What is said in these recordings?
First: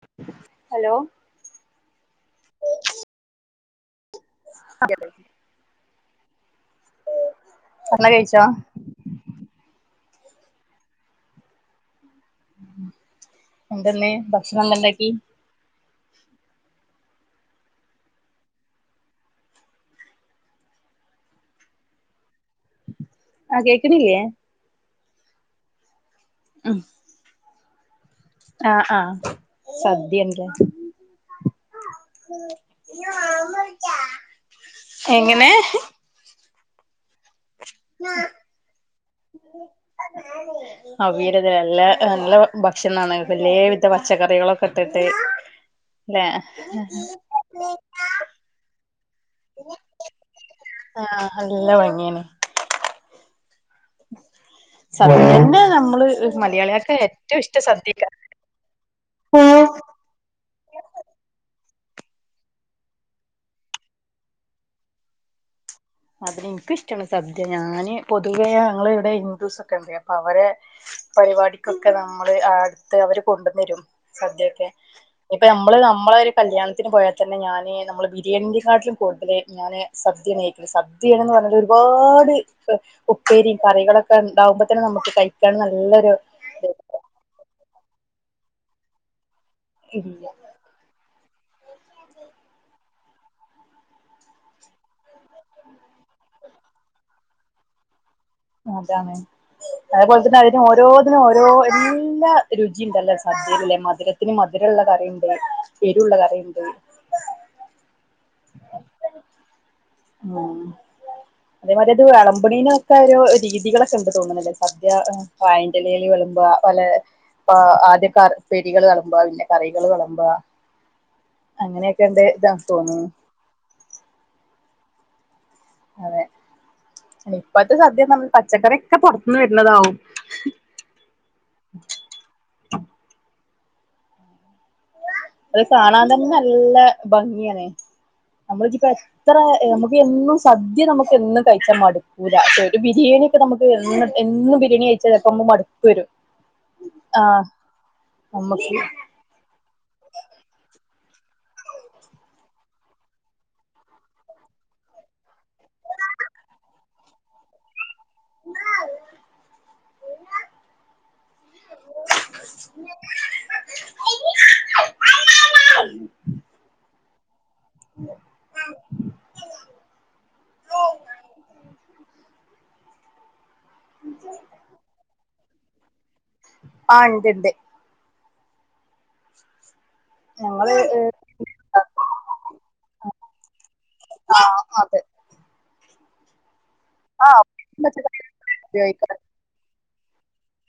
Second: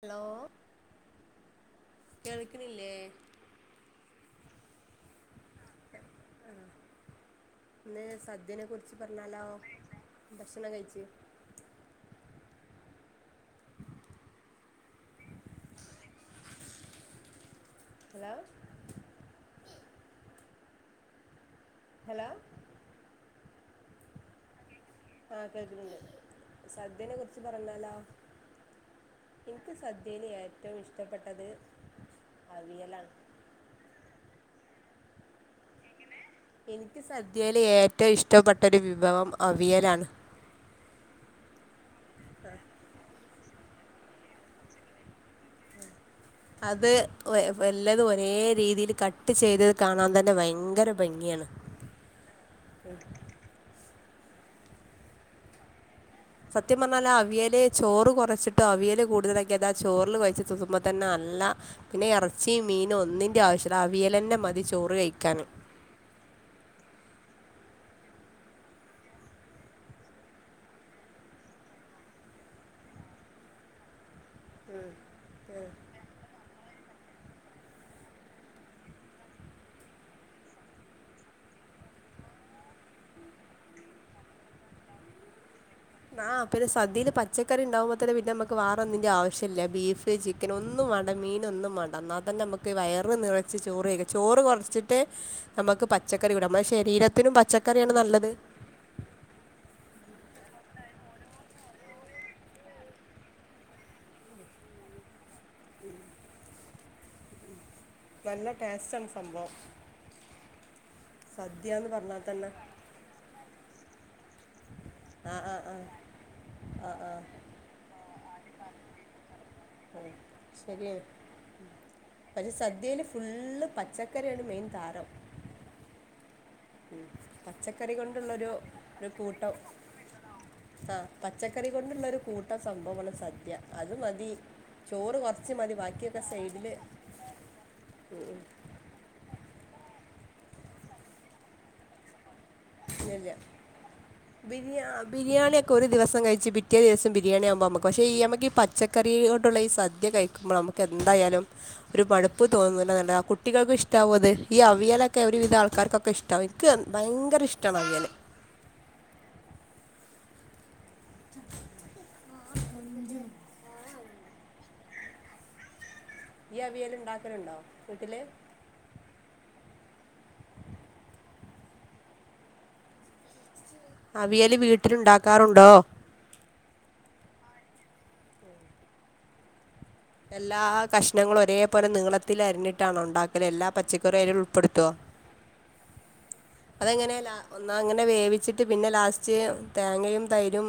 Hello hello കേൾക്കണില്ലേ [unintelligible] ഇന്ന് ഭക്ഷണം കഴിച്ചോ സദ്യേനെ കുറിച്ച് പറഞ്ഞാലോ ഭക്ഷണം കഴിച്ച് എന്താ ഇന്ന് ഭക്ഷണം എന്താ ഇണ്ടാക്കി ഹലോ ഹലോ ആഹ് കേക്കണില്ലേ? ആ കെട്ടിട്ടുണ്ട് ഉം സദ്യനെ കുറിച്ച് പറഞ്ഞാലോ ആഹ് ആഹ് എനിക്ക് സദ്യൽ സദ്യയാണ്ല്ലേ ഏറ്റവും ഇഷ്ടപ്പെട്ടത് അവിയലാണ് എങ്ങനെ എനിക്ക് സദ്യയിലെ ഏറ്റവും ഇഷ്ടപ്പെട്ട ഒരു വിഭവം അവിയലാണ് അവീയലത് നല്ല നല്ല ഭക്ഷണാണ് വല്യാ പച്ചക്കറികളൊക്കെ ഇട്ടിട്ട് ല്ലെ അത് ഒ എല്ലത് ഒരേ രീതിയിൽ കട്ട് ട്ട് ചെയ്തത് കാണാൻ തന്നെ ഭയങ്കര ആഹ് ഭംഗിയാണ് നല്ല ഭംഗിയാണ് സദ്യന്നെ നമ്മള് സത്യം മലയാളികൾക്ക് പറഞ്ഞാല് ആ ഏറ്റവും അവിയല് ഇഷ്ടം സദ്യക്കാ ചോറ് കുറച്ചിട്ടും അവിയല് കൂടുതലക്കി അതാ ആ ചോറിൽ കുഴച്ചിട്ട് സുസ്മ തന്നെ അല്ല പിന്നെ എറച്ചീ മീനും ഒന്നിന്റെ ആവശ്യല്ല അവിയലന്നെ മതി ചോറ് കഴിക്കാൻ അതിനിനിക്കിഷ്ടാണ് സദ്യ ഞാന് പൊതുവെ ഞങ്ങളിവിടെ ഹിന്ദുസ് ഒക്കെ ഉണ്ട് അപ്പൊ അവരെ പരിപാടിക്കൊക്കെ നമ്മള് അടുത്ത് അവര് കൊണ്ടുന്നരും സദ്യൊക്കെ ഇപ്പൊ നമ്മള് നമ്മളെ ഒരു കല്യാണത്തിന് പോയാൽ തന്നെ ഞാന് നമ്മള് ബിരിയാണിയെ കാട്ടിലും കൂട്തല് ഞാന് സദ്യാണ് കഴി സദ്യണന്ന് പറഞ്ഞാൽ ഒരുപാട് ഉപ്പേരി കറികളൊക്കെ ഉണ്ടാകുമ്പോ തന്നെ നമുക്ക് കൈ ക്കാൻ നല്ലൊരു ആ പിന്നെ സദ്യൽ പച്ചക്കറിണ്ടാവുമ്പോൾ തന്നെ നമുക്ക് വാറന്തിന്റെ ആവശ്യല്ലബീഫ് ഇല്ല ചിക്ക പിന്ന ഒന്നും വേണ്ട മീന് ഒന്നും വേണ്ട എന്നാതന്നെ നമുക്ക് വയറ് നിറച്ച് ചോറ്കഴിക്കാം ചോറ് കുറച്ചിട്ട് നമുക്ക് പച്ചക്കറി കൂട നമ്മ ശരീരത്തിനും പച്ചക്കറിയാണ് നല്ലത് അതാണ് അതേപോലെ തന്നെ അതിന് ഓരോന്നിനും ഓരോ എല്ലാ രുചിണ്ടല്ലോ സദ്യയിൽല്ലെ മധുരത്തി ത്തിന് മധുരള്ള കറിണ്ട് എരുള്ള കറിണ്ട് നല്ല ടേസ്റ്റ് ആണ് സംഭവം ഉ സദ്യ എന്ന് അതേപോലത് പറഞ്ഞാൽ തന്നെ വിളമ്പണീനൊക്കെ ഒരു രീതികളൊക്കെ ഉണ്ട് തോന്നുണല്ലേ സദ്യ ആ ആ ആ വായന്റെലൽ വിളമ്പാ പലേ ആ ആ പ്പ ആദ്യൊക്കെ പ്പേരികൾ വെളമ്പാ പിന്നെ കറികൾ വെളമ്പ ശരിയെ അങ്ങനെയൊക്കെ ഉണ്ട് ഇതാ തോന്നുന്നു ക്കരെയാണ് മെയിൻ താരം അതെ ഇപ്പത്തെ പച്ചക്കറി സദ്യ നമ്മൾ കൊണ്ടുള്ളൊരു പച്ചക്കറിയൊക്കെ ഒരു പൊറത്തന്ന് കൂട്ടം വരുന്നതാവും ആ പച്ചക്കറി കൊണ്ടുള്ള ഒരു കൂട്ട സംഭവമാണ് സദ്യ അത് മതി ചോറ് കുറച്ച് അത് മതി കാണാൻ ബാക്കിയൊക്കെ തന്നെ സൈഡിൽ നല്ല ഭംഗിയണ് നമ്മളി ഇത്ര നമുക്ക് എന്നും സദ്യ നമുക്ക് എന്നും കഴിച്ചാൽ മടുക്കൂല്ല ബിരിയാണി ഇല്ല ഒക്കെ നമുക്ക് എന്നും എന്നും ബിരിയാ ബിരിയാണി കഴിച്ച ചെലപ്പോ നമുക്ക് ബിരിയാണിയൊക്കെ മടുപ്പ് വരും ആ പക്ഷെ ഈ നമക്ക് ഈ പച്ചക്കറികൊണ്ടുള്ള ഈ സദ്യ കഴിക്കുമ്പോൾ നമുക്ക് എന്തായാലും ഒരു മടുപ്പ് തോന്നൂല്ല കുട്ടികൾക്കും ഇഷ്ടാവും അത് ഈ അവിയലൊക്കെ ഒരുവിധ ആൾക്കാർക്കൊക്കെഷ്ടാവും ക്ക് ഭയങ്കര ഇഷ്ടമാണ്അവിയല് [inaudible] [inaudible] [inaudible] ഇയ്യവിയൽ ഉണ്ടാക്കലുണ്ടോ വീട്ടില് [inaudible] അവിയല് വീട്ടിലുണ്ടാക്കാറുണ്ടോ? ആ ഇണ്ടിണ്ട്. എല്ലാ ഞങ്ങള് കഷ്ണങ്ങളും ഒരേപോലെ നീളത്തില് അരിഞ്ഞിട്ടാണോ ഉണ്ടാക്കല് എല്ലാ പച്ചക്കറി ആഹ് അയിലുൾപ്പെടുത്തോ? അതെ അതെങ്ങനെ ലാ ആഹ് ഒന്നാം അങ്ങനെ വേവിച്ചിട്ട് പിന്നെ ലാസ് ഉപയോഗിക്കാറ് റ്റ് തേങ്ങയും തൈരും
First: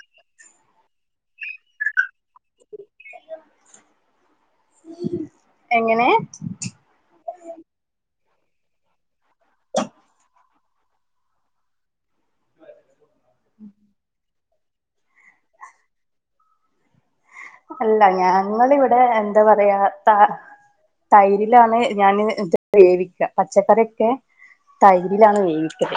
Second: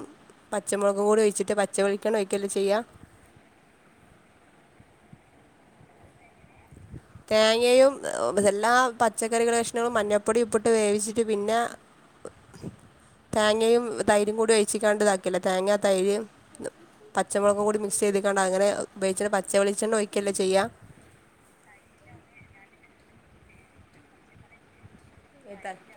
പച്ചമുളക് കൂടി ഒഴിച്ചിട്ട് പച്ചവെളിക്കണ്ണ ഒഴിക്കല്ലേ ചെയ്യാ എങ്ങനെ? തേങ്ങയും എല്ലാ പച്ചക്കറികള് കഷ്ണങ്ങളും മഞ്ഞപ്പൊടി ഉപ്പിട്ട് വേവിച്ചിട്ട് പിന്നെ തേങ്ങയും തൈരും കൂടി ഒഴിച്ങ്ങാണ്ട് ഇതാക്കല്ലേ തേങ്ങ തൈര് പച്ചമുളകും കൂടി അല്ല മിക്സിയ്ത്ങ്ങാണ്ട് അങ്ങനെ ഞങ്ങളിവിടെ ഉയോഗിച്ചിട്ട് എന്താ പച്ച പറയാ വെളിച്ചെണ്ണ ത ഒഴിക്കല്ലേ ചെയ്യാ തൈരിലാണ് ഞാൻ ഇത് വേവിക്ക പച്ചക്കറിയൊക്കെ തൈരിലാണ് വേവിക്കാ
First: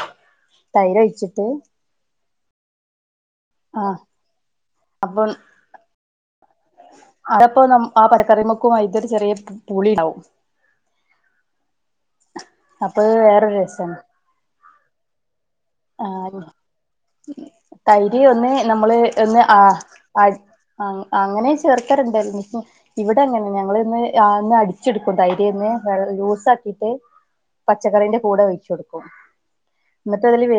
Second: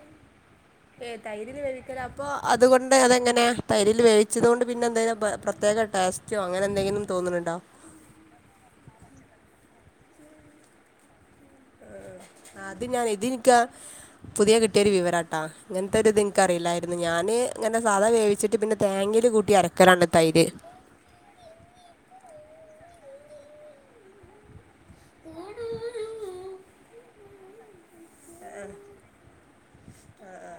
തൈര് ഒഴി തൈരിൽ വേവിക്കലാ അപ്പൊ അതുകൊണ്ട് അതെങ്ങനെയാ ആഹ് തൈരില് വേവിച്ചത് കൊണ്ട് പിന്നെ എന്തേന പ പ്രത്യേക ടേസ് റ്റോ അങ്ങനെ എന്തെങ്കിലും തോന്നിണ് ണ്ടോ? അതപ്പോ നം ആ പച്ചക്കറിമുക്കും അയിൻ്റൊരു ചെറിയ പ് പുളി ആവും. ആ അത് അപ്പൊ ഞാനെയ് ഇത് ഇനിക്ക വേറൊരു രസാണ് പുതിയ കിട്ടിയൊരു വിവരാട്ടാ. ഇങ്ങൻത്തെ ഒരു ഇത് ആഹ് എനിക്കറിയില്ലായിരുന്നു, ഞാന് ഇങ്ങനെ സാധാ തൈര് ഒന്ന് വേവിച്ചിട്ട് പിന്നെ നമ്മള് തേങ്ങേല് ഒന്ന് കൂട്ടി അരക്കലാണ് അട് തൈര്. ആ അങ്ങനെ ചേർക്കല്ണ്ടായ്ന്ന് ഇവടെ ങ്ങനെ ഞങ്ങള് ഇന്ന് രാന്ന് അടി ച്ചെട്ക്കും തൈരിന്ന് വേ ലൂസാക്കീട്ട് പച്ചക്കറിൻ്റ കൂടെ ഒഴിച്ചൊടുക്കും എന്നിട്ട് അതില്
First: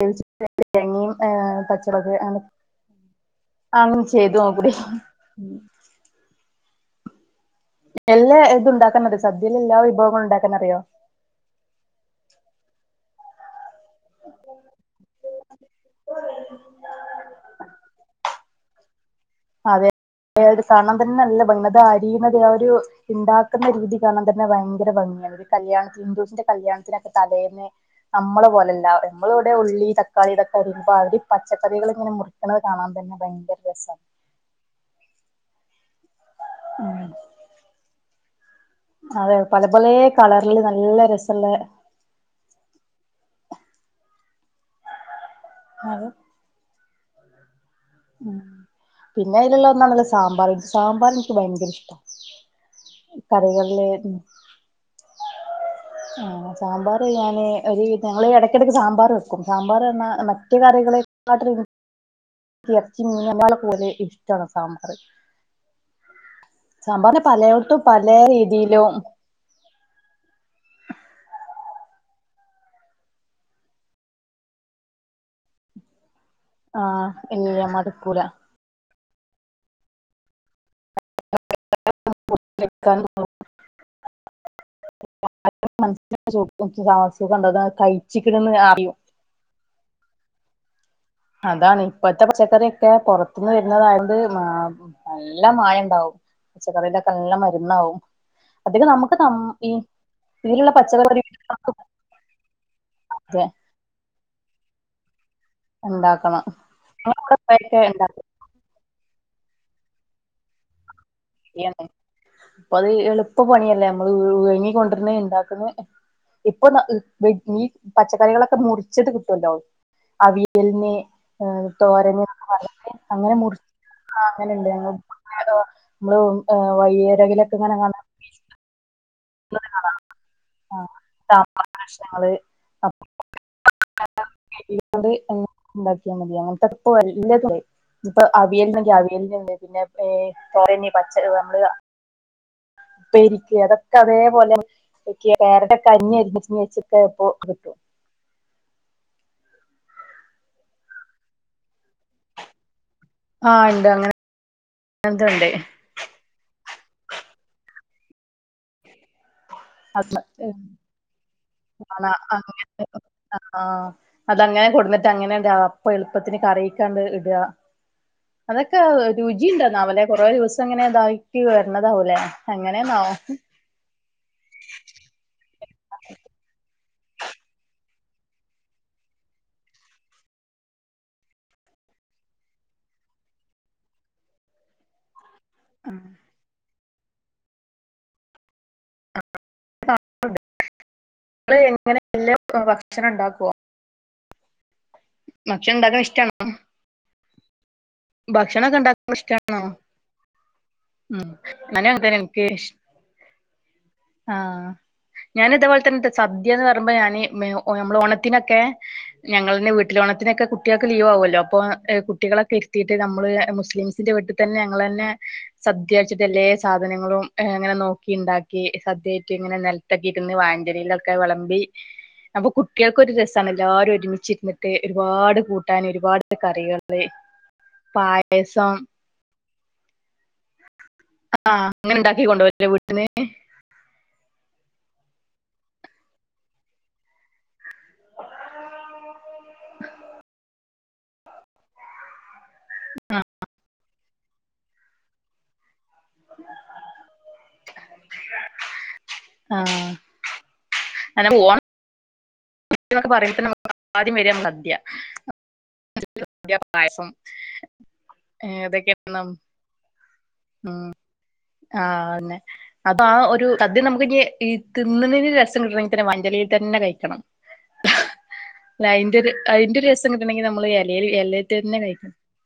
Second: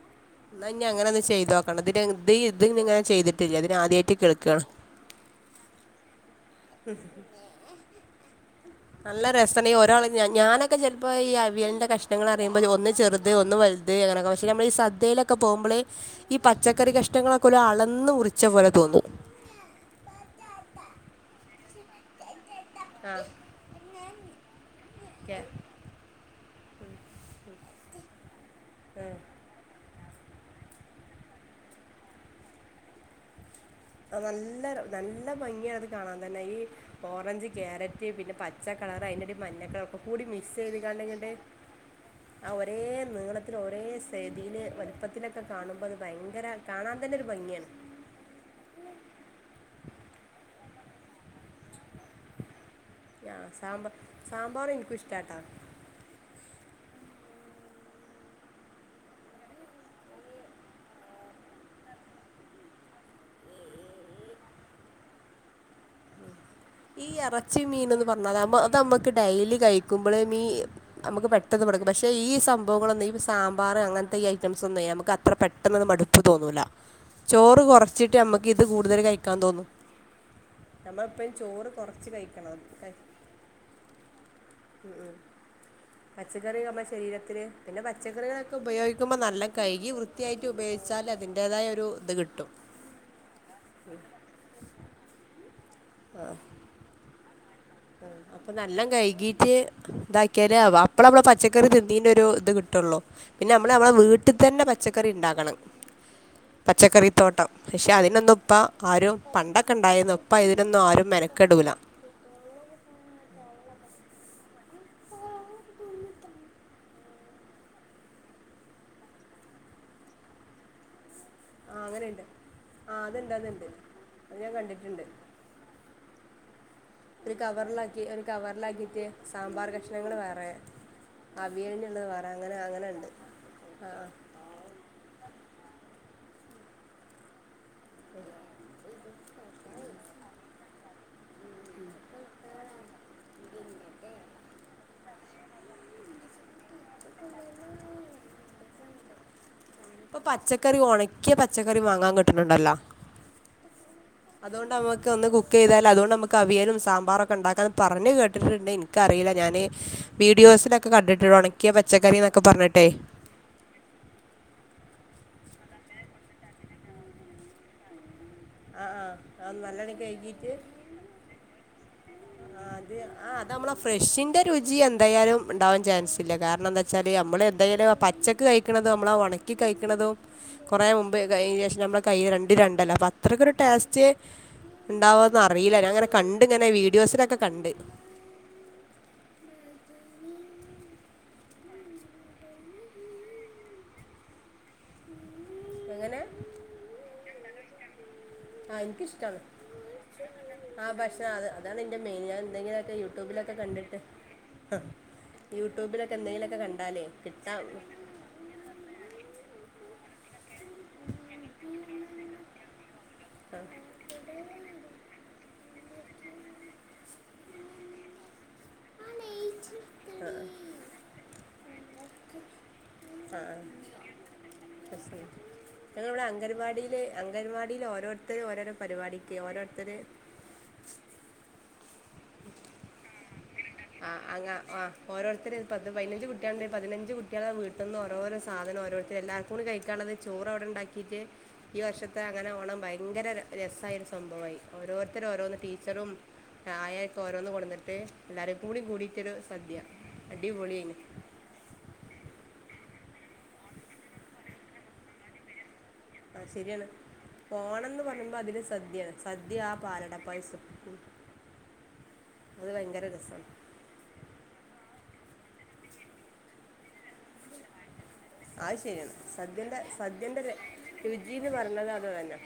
[unintelligible] എന്നാ ഇനി അങ്ങനെ തേങ്ങിം ഒന്ന് ചെയ്ത് ഏഹ് നോക്കണം പച്ച ഇതിന് മൊളക് ഇത് ഇത് ഇങ്ങനെ ചെയ്തിട്ടില്ല ഇതിന് അങ്ങ് ആദ്യമായിട്ട് ചെയ്തു കേൾക്കാണ് നോക്കെടി ഉം ഉം എല്ലാ ഇതുണ്ടാക്കാനറിയോ നല്ല രസണ്ണി സദ്യയിലെല്ലാ ഒരാള് വിഭവങ്ങളും ഞാ ഞാനൊക്കെ ഉണ്ടാക്കാനറിയോ [unintelligible] ഇപ്പൊ ഈ അവിയലിന്റെ കഷ്ങ്ങളറിയുമ്പോ ഒന്ന് ചെറുത് ഒന്ന് വൽ തെ [unintelligible] പക്ഷെ നമ്മളീ സദ്യയിലൊക്കെ പോവുബള് ഈ പച്ചക്കറി കഷ്ണങ്ങളൊക്കെ ഒരളന്ന് മുറി ച്ച പോലെ തോന്നും അതെ, അത് കാണാൻ തന്നെ നല്ല [unintelligible] അത് അരിയുന്നത് ആ ഒരു ആ ഇണ്ടാക്കുന്ന രീതി കാണാൻ തന്നെ ഭയങ്കര ഭംഗിയാണ്, ഓക്കെ ഒരു കല്യാണത്തി ഹിന്ദുസിൻ്റെ കല്യാണ ത്തിന് തലേന്ന് നമ്മള പോലല്ല ഇമ്മള് ഉള്ളി തക്കാളിതൊക്കെ അരിയുമ്പോ അവര് പച്ചക്കറികളിങ്ങനെ മുറിക്കണത് കാണാൻ തന്നെ ഭയങ്കര രസാ അനല്ല നല്ല ഭംഗിയാത് കാണാൻ തന്നെ ഈ ഉം ഓറഞ്ച് ക്യാരറ്റ് പിന്നെ പ പച്ച കളറ് അതിന്ററടി അതെ പല മഞ്ഞ കളർ പല ഒക്കെകൂടി കളറില് നല്ല മിസെയ്ത്ങ്ങാണ്ട് ഇങ്ങട് രസള്ള ആ ഒരേ നീളത്തില് ഒരേ സയ്തിയില് വലുപ്പത്തിലൊക്കെ കാണുമ്പോ അത് ഭയങ്കര കാണാൻ തന്നെ ഒരു ഭംഗിയാണ്. ഉം, പിന്നെ അതിലുള്ള ഒന്നാണല്ലോ സാമ്പാറ്, സാമ്പാറ് എനിക്ക് ഭയങ്കര ഇഷ്ടാ ആ കറികളില് സാമ്പാ സാമ്പാറു എനിക്കും ഇഷ്ടാട്ടാ. ആഹ് സാമ്പാറ് ഞാന് ഒര് ഞങ്ങള് എടയ്ക്കിടക്ക് സാമ്പാറ് വെക്കും സാമ്പാറ് പറഞ്ഞ മറ്റ് കറികളേക്കാട്ടിലും എർച്ചി മീന [unintelligible] പോലെ ഇഷ്ടാണ് സാമ്പാറ് ഈ എറച്ചി പലയിടത്തും മീന്ന്ന് പല പറഞ്ഞാല് അമ്മ അത് രീതിയിലും അമ്മക്ക് ഡെയ്ലി കഴിക്കുമ്പള് മീ അമ്ക്ക് പെട്ടെന്ന് മടുക്കും, പക്ഷെ ഈ സംഭവങ്ങളൊന്നും, ഈ സാമ്പാറ് അങ്ങൻത്തെ ഈ ഐറ്റംസ് ഒന്നെ നമുക്ക് അത്ര പെട്ടെന്നൊന്നും മടു പ്പ് തോന്നൂല, ആഹ് ചോറ് ഇല്ല കൊറച്ചിട്ട് മടുക്കൂല ഞമക്കി ഇത് കൂടുതല് കഴിക്കാൻ തോന്നു. നമ്മളെപ്പഴും ചോറ് കൊറച്ച് കഴിക്കണം [unintelligible] ഉം ഉം പച്ചക്കറി നമ്മളെ ശരീരത്തില് സുഖണ്ടോ അത് പിന്നെ കഴിച്ചിക്കണന്ന് പച്ചക്കറികളൊക്കെ അറിയും ഉപയോഗിക്കുമ്പ നല്ല കഴ്കി വൃത്തിയായിട്ട് ഉപയോഗിച്ചാല് അതാണ് ഇപ്പഴത്തെ പച്ചക്കറിയൊക്കെ പൊറ ത്ത്ന്ന് വരുന്നതായത് മ നല്ല മായം ഇണ്ടാവും പച്ചക്കറിലൊക്കെ നല്ല മരുന്നാവും അപ്പ നല്ല അധികം നമുക്ക് നം കഴ്‌കീട്ട് ഈ ഇതാക്കിയാല് അപ്പള് അമ്മള പച്ചക്കറി തിന്നീന്റെ ഒരു ഇത് കിട്ടൊള്ളൂ പിന്നെ അം മ്മള് അമ്മളെ വീട്ടിത്തന്നെ പച്ചക്കറി ഇണ്ടാക്കണം ഉണ്ടാക്കണം പച്ചക്കറി ഇങ്ങളെ തോട്ടം അവിടെ പക്ഷെ ഇണ്ടാക്ക അതിനൊന്നും പ്പ ആരും പണ്ടൊക്കെ ഇണ്ടായിരുന്നു ഇപ്പ ഇതിനൊന്നും ആരും മെന [unintelligible] ഇപ്പത് എളുപ്പ പണിയല്ലേ അമ്മള് [unintelligible] ക്കൊണ്ടര്ണ് ഇണ്ടാക്ക്ന്ന് ഇപ്പൊന്ന ഏഹ് വെ ഞി പച്ചക്കറികളൊക്കെ മുറിച്ചത് കിട്ടൊല്ലോ അവിയൽന് ആഹ് അങ്ങനെയുണ്ട് തോരന് ആ അതുണ്ട് അങ്ങനെ മുറി അതുണ്ട് ആഹ് അങ്ങനെണ്ട് [unintelligible] ഒര് കവറിലാക്കി കാണുന്ന ഒര് കവറിലാക്കീറ്റ് സാമ്പാർ കഷ്ണങ്ങള് വേറെ സാമ്പാർ അവിയല്ന്ള്ളത് വേറെ കഷ്ണങ്ങള് അങ്ങനെ അങ്ങനെ ഇണ്ട് ആഹ് ആഹ് [unintelligible] ഇണ്ടാക്കിയാൽ മതി അങ്ങനത്തെപ്പ [unintelligible] ഇപ്പ അവിയലിന്നെങ്കിൽ അവിയലിന്ണ്ട് പിന്നെ ഏഹ് കൊറേ ഇന്നീ പച്ച നമ്മള് ഉപ്പേരിക്ക് അതൊക്കെ അതേ പോലെ [unintelligible] കഞ്ഞി [unintelligible] ഇപ്പൊ പച്ചക്കറി ഒണക്കിയ പച്ചക്കറി വാങ്ങാൻ കിട്ടണുണ്ടല്ലോ ആഹ് ഇണ്ട് അങ്ങനെ അതൊണ്ട് അമ്മക്ക് ഒന്ന് കുക്ക് ചെയ്താൽ അതൊണ്ട് അമ്മ ക്ക് അവിയലും സാമ്പാറൊക്കെ ഉണ്ടാക്കാന്ന് പറഞ്ഞ് കേട്ടിട്ടുണ്ട് എനിക്കറിയില്ല ഞാന് ഉണ്ട് വീഡിയോസിലൊക്കെ കണ്ടിട്ടുണ്ട് ഒണക്കിയ പച്ചക്കറി എന്നൊക്കെ പറഞ്ഞിട്ടെ ആഹ് ആഹ് അതങ്ങനെ കൊടുന്നിട്ട് അങ്ങനെണ്ട് ആഹ് അപ്പ എളുപ്പത്തിന് കറിയിക്കങ്ങട് ഇടുക അതൊക്കെ ആ ആ അത് നല്ലോണം രുചിണ്ടാന്നാവുല്ലെ കൊറെ കഴുകിയിട്ട് ദിവസം ഇങ്ങനെ ഇതാക്കി വരണതാവൂലെ അങ്ങനെന്നൊ നമ്മള ഫ്രഷിന്റെ രുചി എന്തായാലും ഉണ്ടാവാൻ ചാൻസ് ഇല്ല കാരണം എന്താ ച്ചാല് അമ്മള് എന്തായാലും പച്ചക്ക് കഴിക്കണതും അമ്മള് ആ ഒണക്കി കഴിക്കണതും കൊറെ മുമ്പ് [unintelligible] ശേഷം നമ്മള കൈയില് രണ്ടും രണ്ടല്ല അപ്പൊ അത്രയ്ക്ക് ഒരു ടേസ്റ്റ് ഇണ്ടാവോന്ന് അറിയില്ല ഞാൻ ഇങ്ങനെ കണ്ട് ഇങ്ങനെ വീഡിയോസിലൊക്കെ കണ്ട് [unintelligible] ഇങ്ങള് എങ്ങന എല്ലാ ഭക്ഷണോം ഇണ്ടാക്കുവോ ഭക്ഷണം ഇണ്ടാക്കണ അങ്ങനെ ഇഷ്ടാണോ ഭക്ഷണമൊക്കെ ഇണ്ടാക്കണ ഇഷ്ടാണോ ആഹ് ഉം ഭക്ഷണം അത് അതാണ് ഞാനും എന്റെ അങ്ങൻതന്നെ മെയിന് ഞാൻ ഇൻക്ക് ഇഷ് എന്തെങ്കിലൊക്കെ യൂട്യൂബിലൊക്കെ കണ്ടിട്ട് ഞാന് ഇതേ പോലെത്തെ [unintelligible] യൂട്യൂബിലൊക്കെ എന്തെങ്കിലുമൊക്കെ സദ്യാന്ന് പറയുമ്പോ കണ്ടാലേ ഞാന് മി കിട്ടാം ഓ നമ്മള് ഓണത്തിനൊക്കെ ഞങ്ങളിന്നെ വീട്ടില് ഓണത്തിനൊക്കെ കുട്ട്യക്ക് ലീവ് ആവുല്ലോ അപ്പൊ ആഹ് കുട്ടികളൊക്കെ ഇര് ത്തീട്ട് നമ്മള് മുസ്ലിംസിന്റെ വീട്ടി തന്നെ ഞങ്ങളന്നെ സദ്യ വെച്ചിട്ട് എല്ലേ സാധനങ്ങളും അങ്ങനെ നോക്കി ഇണ്ടാക്കി സദ്യയായിട്ട് ഇങ്ങനെ നെല ത്തെക്കെ ഇരുന്ന് വായേന്റെ എലേലൊക്കെ വെളമ്പി അപ്പൊ കുട്ട്യൾക്കൊരു രസാണ് ആ എല്ലാരും ഒരുമിച്ചിരുന്നിട്ട് പ്രശ്നം ഒരുപാട് കൂട്ടാന് ഒരുപാട് കറികള് അംഗൻവാടിയില് ഓരോരുത്തര് ഓരോരോ പായസം പരിപാടിക്ക് ഓരോരുത്തര് ആഹ് ആഹ് അങ്ങനെ ഇണ്ടാക്കി കൊണ്ട് പോവല്ലേ വീട്ടിന്ന് ആഹ് അങ്ങാ ആഹ് ഓരോരുത്തര് പത്ത് പതിനഞ്ച് കുട്ട്യള് ഉണ്ടേ പതിനഞ്ച് കുട്ട്യളെ വീട്ടിന്നും ഓരോരോ സാധനം ഓരോര് എല്ലാവർക്കും കൂടി കഴിക്കാള്ളത് ചോറ് അവിടെ ഉണ്ടാക്കിട്ട് ഈ വർഷ ത്തെ അങ്ങനെ ഓണം ഭയങ്കര ര രസായ ഒരു സംഭവായി ഓരോരുത്തര് ഓരോന്ന് ടീച്ചറും ആയാക്കെ ഓരോന്ന് കൊടന്നിട്ട് എല്ലാരും കൂടി കൂടിട്ടരു സദ്യ അടിപൊളിയെന് പോവാം ക്കെ പറയ്പന്നെ ആദ്യം വര സദ്യ ആ ശരിയാണ് പായസം ഓണംന്ന് പറയുമ്പോ അതില് സദ്യയാണ് സദ്യ ആ പാലടപ്പായസം ഉം ആന്നെ അത് അപ്പൊ ഭയങ്കര ആ ഒരു രസമാണ് സദ്യം നമുക്ക് ഇ തിന്നണന് രസം കിട്ടണമെങ്കിൽ തന്നെ മഞ്ചളിയിൽ തന്നെ കഴിക്കണം ആഹ് അല്ല ശരിയാണ് അതിന്റെ ഒരു അതിന്റെ സദ്യന്റെ ഒരു രസം സദ്യന്റെ കിട്ടണമെങ്കിൽ നമ്മള് ഇലയിൽ രുചിന്ന് ഇലയിട്ട് തന്നെ പറഞ്ഞത് അത് തന്നെ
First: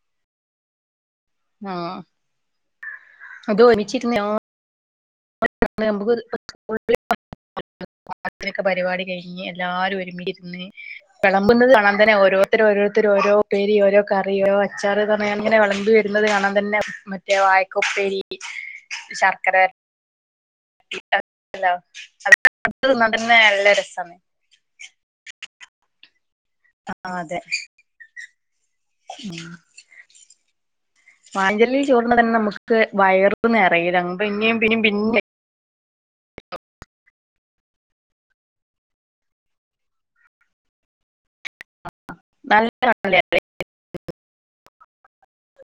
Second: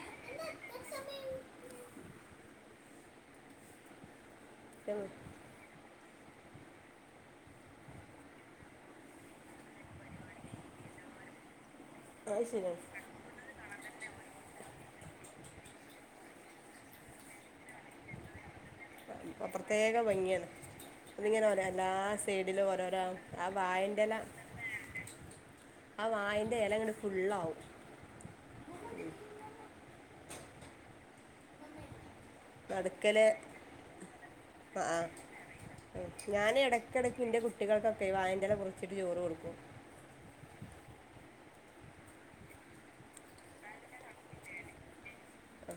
ആഹ അതോച്ചിന്നോആ [unintelligible] [unintelligible] ക്ക്ഒരു [unintelligible] മാത്തിനൊക്കെ പരിപാടി കഴിഞ്ഞ് എല്ലാരും ഒരുമിയിരുന്ന് വിളമ്പുന്നത് കാണാ അങ്ങെ അത് ഓരോത്തര ശരിയാണ് രോത്ത ഓരോ ഉപ്പേരി ഓരോ കറി ഓരോ അച്ചാറ്ന്നക്കാണ്ട്‌ ഇങ്ങനെ വിളബി വരുന്നത് കാണാൻ തന്നെ മറ്റേ വായക്കൊപ്പേരി പ്രത്യേക ഭംഗിയാണ് അതിങ്ങനെ ഓര എല്ലാ സൈഡിലും അത് ഓരോരോ തിന്നാൻ തന്നെ ആ നല്ല വായന്റെല്ല രസാണ് ആ വായന്റെ ഏല ആ അതെ ഉം വായനറ്റലീൽ ചോർന്ന തന്നെ നമുക്ക് ക്ക് നടുക്കല് വയർ നിറയിയുല പിന്നും പിന്നും പിന്നെ ഞാന ഏടക്കിടയ്ക്ക് ഇന്റെ കുട്ടികൾക്കൊക്കെ വായന്റെല മുറിച്ചിട്ട് ചോറ് കൊടുക്കും [unintelligible] അ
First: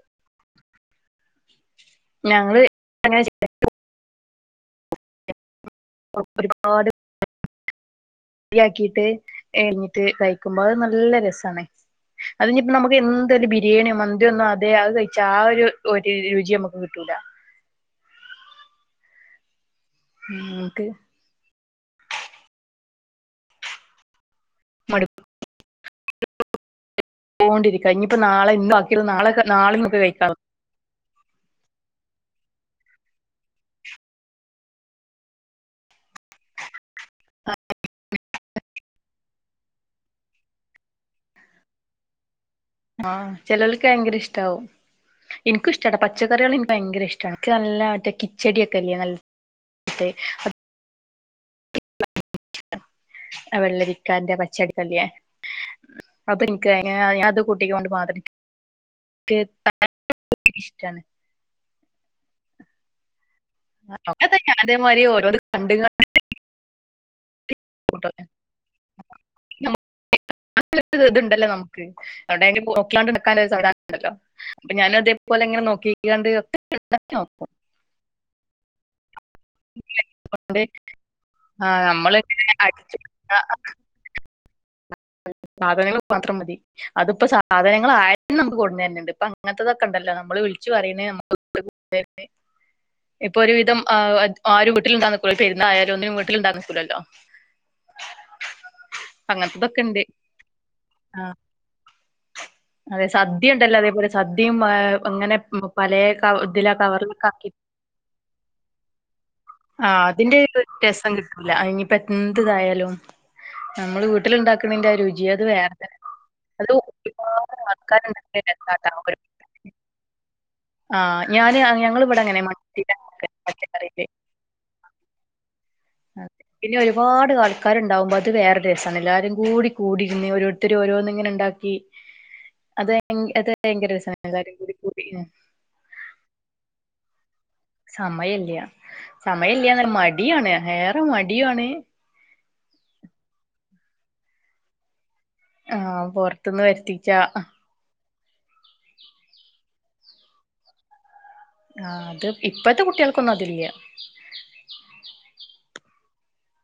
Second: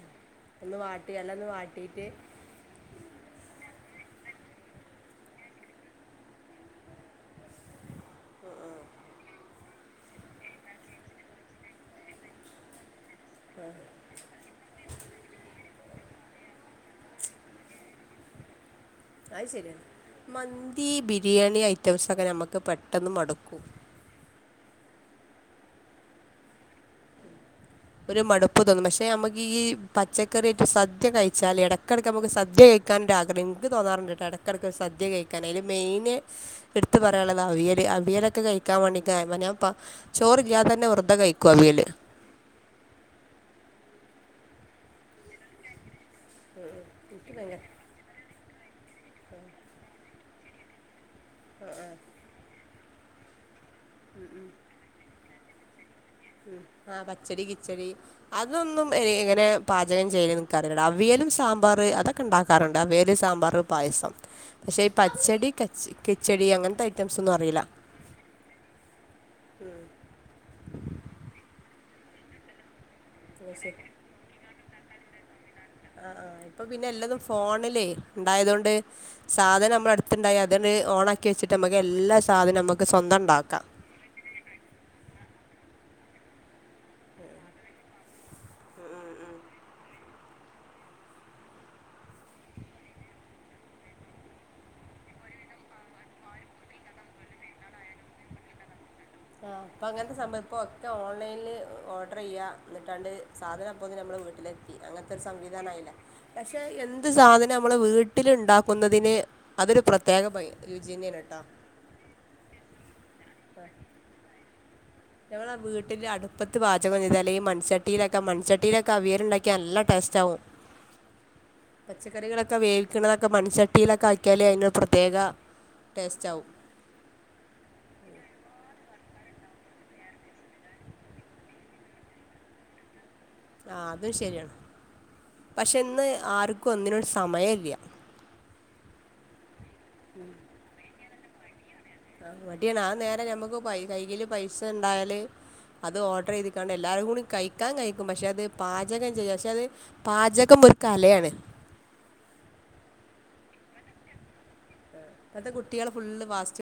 ഒന്ന് വാട്ടി ഏലന്ന് വാട്ടീട്ട് ഞങ്ങള് അങ്ങനെ ചെ [unintelligible] ഒരുപാട് [unintelligible] യാക്കിട്ട് എഴിഞ്ഞിട്ട് കഴിക്കുമ്പോ അത് നല്ല രസാണ് അതിനി ഇപ്പ നമുക്ക് എന്താരു ബിരിയാണിയോ മന്തിന്നും അതെ അത് കഴി ചാ ആഒരു ഒരു രുചി നമക്ക് കിട്ടൂല അയ് ശരിയാണ് ഉം നമുക്ക് മന്തി ബിരിയാണി ഐറ്റംസൊക്കെ നമുക്ക് പെട്ടെന്ന് മടുക്കൂ മട്പ്പ് പോണ്ടിരി ഒരു മടുപ്പ് തോന്നും പക്ഷെ നമുക്ക് ഈ നമുക്ക് കഴിക്കാം പച്ചക്കറി സദ്യ കഴിച്ചാല് ഇടക്കെടയ്ക് നമുക്ക് സദ്യ കഴിക്കാനൊരാ ആഗഹം ഇന്ക് തോന്നാറുണ്ട്ട്ടോ ഇടയ ക്കെടക്ക സദ്യ കഴ ക്കാൻ അല് മെയിന് എടുത്ത് പറയാനുള്ളത് അവിയൽ അവിയലൊക്കെ കഴിക്കാൻ വേണ്ടി ഞാൻപ്പ ചോറില്ലാതെ തന്നെ വെറുതെ കഴിക്കും അവിയല് ആഹ് ചെലൊൾക്ക് ഭയങ്കര ഇഷ്ടാവും ഇൻക്ക് ഇഷ്ട്ടട്ടാ പച്ചറികൾ ഇന്ക് ഭയങ്കര ഇഷ്ട എനിക്ക് നല്ല മറ്റ കി ചടി ഒക്കെ ല്ല്യെ നൽ [unintelligible] ആഹ് ആഹ് അവെള്ളരിക്കാന്റെ പച്ചടിക്കല്ലിയേ അത് ഇൻക്ക് ആ [unintelligible] അത് പച്ചടി കൂട്ടി കൊണ്ട് കിച്ചടി മാത്ര അതൊന്നും ഹെ ഇങ്ങനെ പാചകം ചെയ്യല്ന്ന് നിനക്ക അറിയില്ല ഇഷ്ടാണ് അവിയലും സാ സാമ്പാർ അതൊക്കെ ഇണ്ടാക്കാരുണ്ട് അവിയൽ സാമ്പാർ പായസം അതെ ഞാൻ പക്ഷേ ഈ അതേമാതിരി ഓരോന്ന് പച്ചടി കെ കണ്ട് കിച്ചടി അങ്ങനത്തെ ഐറ്റംസ് ഒന്നും അറിയില്ല പുട്ട് നമ്മ [unintelligible] തുണ്ടല്ലോ നമുക്ക് അടെ പോക്കലാണ്ട് [unintelligible] അപ്പം ഞാനും അതേപ്പോലെങ്ങനെ നോക്കും ആഹ് ആഹ് ഇപ്പൊ പിന്നെ എല്ലാതും ഫോണിലേ ഇണ്ടായതോണ്ട് സാധനം നമ്മളെ അടുത്തുണ്ടായ അതാണ്ട് അതുകൊണ്ട് ഓണാക്കി വെച്ചിട്ട് ആ, നമ്മുക്ക് എല്ലാ നമ്മളിങ്ങനെ സാധനം നമുക്ക് അടിച്ചു സ്വന്തം ണ്ടാക്കാം സാധനങ്ങൾ മാത്രം മതി അതിപ്പോ സാധനങ്ങായാലും നമുക്ക് കൊണ്ട് തര്ന്നണ്ട് ഇപ്പ അങ്ങനത്തെതൊക്കെ ഉണ്ടല്ലോ നമ്മള് വിളിച്ച് പറയണെ നമ്മക്ക് [unintelligible] [unintelligible] ഇപ്പൊ ഒരു വിധം ആ ആരും വീട്ടില് ണ്ടാ നിക്കൂലല്ലോ പെരുന്നായാലും ഒന്നിനും വീട്ടിൽണ്ടാക്കാ നിക്കൂലല്ലോ അങ്ങൻത്തത് ഇപ്പോ അങ്ങനത്തെ സംഭവം ഇപ്പോൾ ഒക്കെ ഓൺലൈനിൽ ഓർഡർ ചെയ്യ അതെ എന്നിട്ടാണ്ട് സദ്യ സാധനം ഉണ്ടല്ലോ അപ്പോംതന്നെ അതേപോലെ നമ്മൾ സദ്യയും വീട്ടിലെത്തി ആഹ് അങ്ങൻ ത്തെ ഒരു അങ്ങനെ സംവിധാനായില്ലെ പലേ ക പക്ഷെ ഇതിലാ എന്ത് കവറിലൊക്കെ ആക്കി സാധനം നമ്മളെ വീട്ടില്ണ്ടാക്കുന്നതിന് അതൊരു പ്രത്യേക രുചിന്യട്ടോ അയിനിപ്പം എന്ത്‌ തായാലും [unintelligible] നമ്മള് വീട്ടില് ണ്ടാക്കുന്നതിന്റെ രുചി അത് നമ്മളെ വേറെ തന്നെ വീട്ടിൽ അടുപ്പത്ത് അത് പാചകചെയ്താല് ഒരുപാട് മൺചട്ടിയിലൊക്കെ ആൾക്കാരുണ്ടാക്കിയ മൺചട്ടിയിലൊക്കെ രസാട്ടോ അവിയലുണ്ടാ ക്ക്യ നല്ല ടേസ്റ്റ് ആവും ആഹ് ഞാന് ഞങ്ങൾ ഇവിടെ അങ്ങനെ മൺചട്ടിലാ മൺച്ചട്ടിയിലൊക്കെ ആക്കിയാല് അയ്ന് പ്രത്യേക അതെ ടേസ്റ്റാവും പിന്നെ ഒരുപാട് ആൾക്കാരുണ്ടകുമ്പോ അത് വേറൊരുരസാണ് എല്ലാരും കൂടി കൂടിയിരുന്ന് ഓരോരുത്തർ ഓരോന്ന്ങ്ങനെണ്ടാ [unintelligible] അതെ അതെ ആഹ് അതും ശരിയാണ് പക്ഷെ ഇന്ന് ആർക്കും ഒന്നിനും ഒര് സമയല്ല സമയല്ല സമയല്ല മടിയാണ് ഏറെ മടിയുണ് ആ മടിയണ് ആ നേരം ഞമ്മക്ക് പൈ കൈകയില് പൈസ ഉണ്ടായാല് അത് ആഹ് ഓർഡർ പൊറത്ത്ന്ന് ചെയ്തിക്കാണ്ട് എല്ലാരും വരുത്തിച്ച കൂടി ക യ്ക്കാൻ കഴിക്കും പക്ഷെ അത് പാചകം ചെയ്യാം പക്ഷെ അത് പാചകം ഒരു കലയാണ് ആ അത് ഇപ്പത്തെ കുട്ടികൾക്കൊന്നും അതില്ല ഇപ്പത്തെ കുട്ട്യാൾ ഫുള്ള് ഫാസ്റ്റ്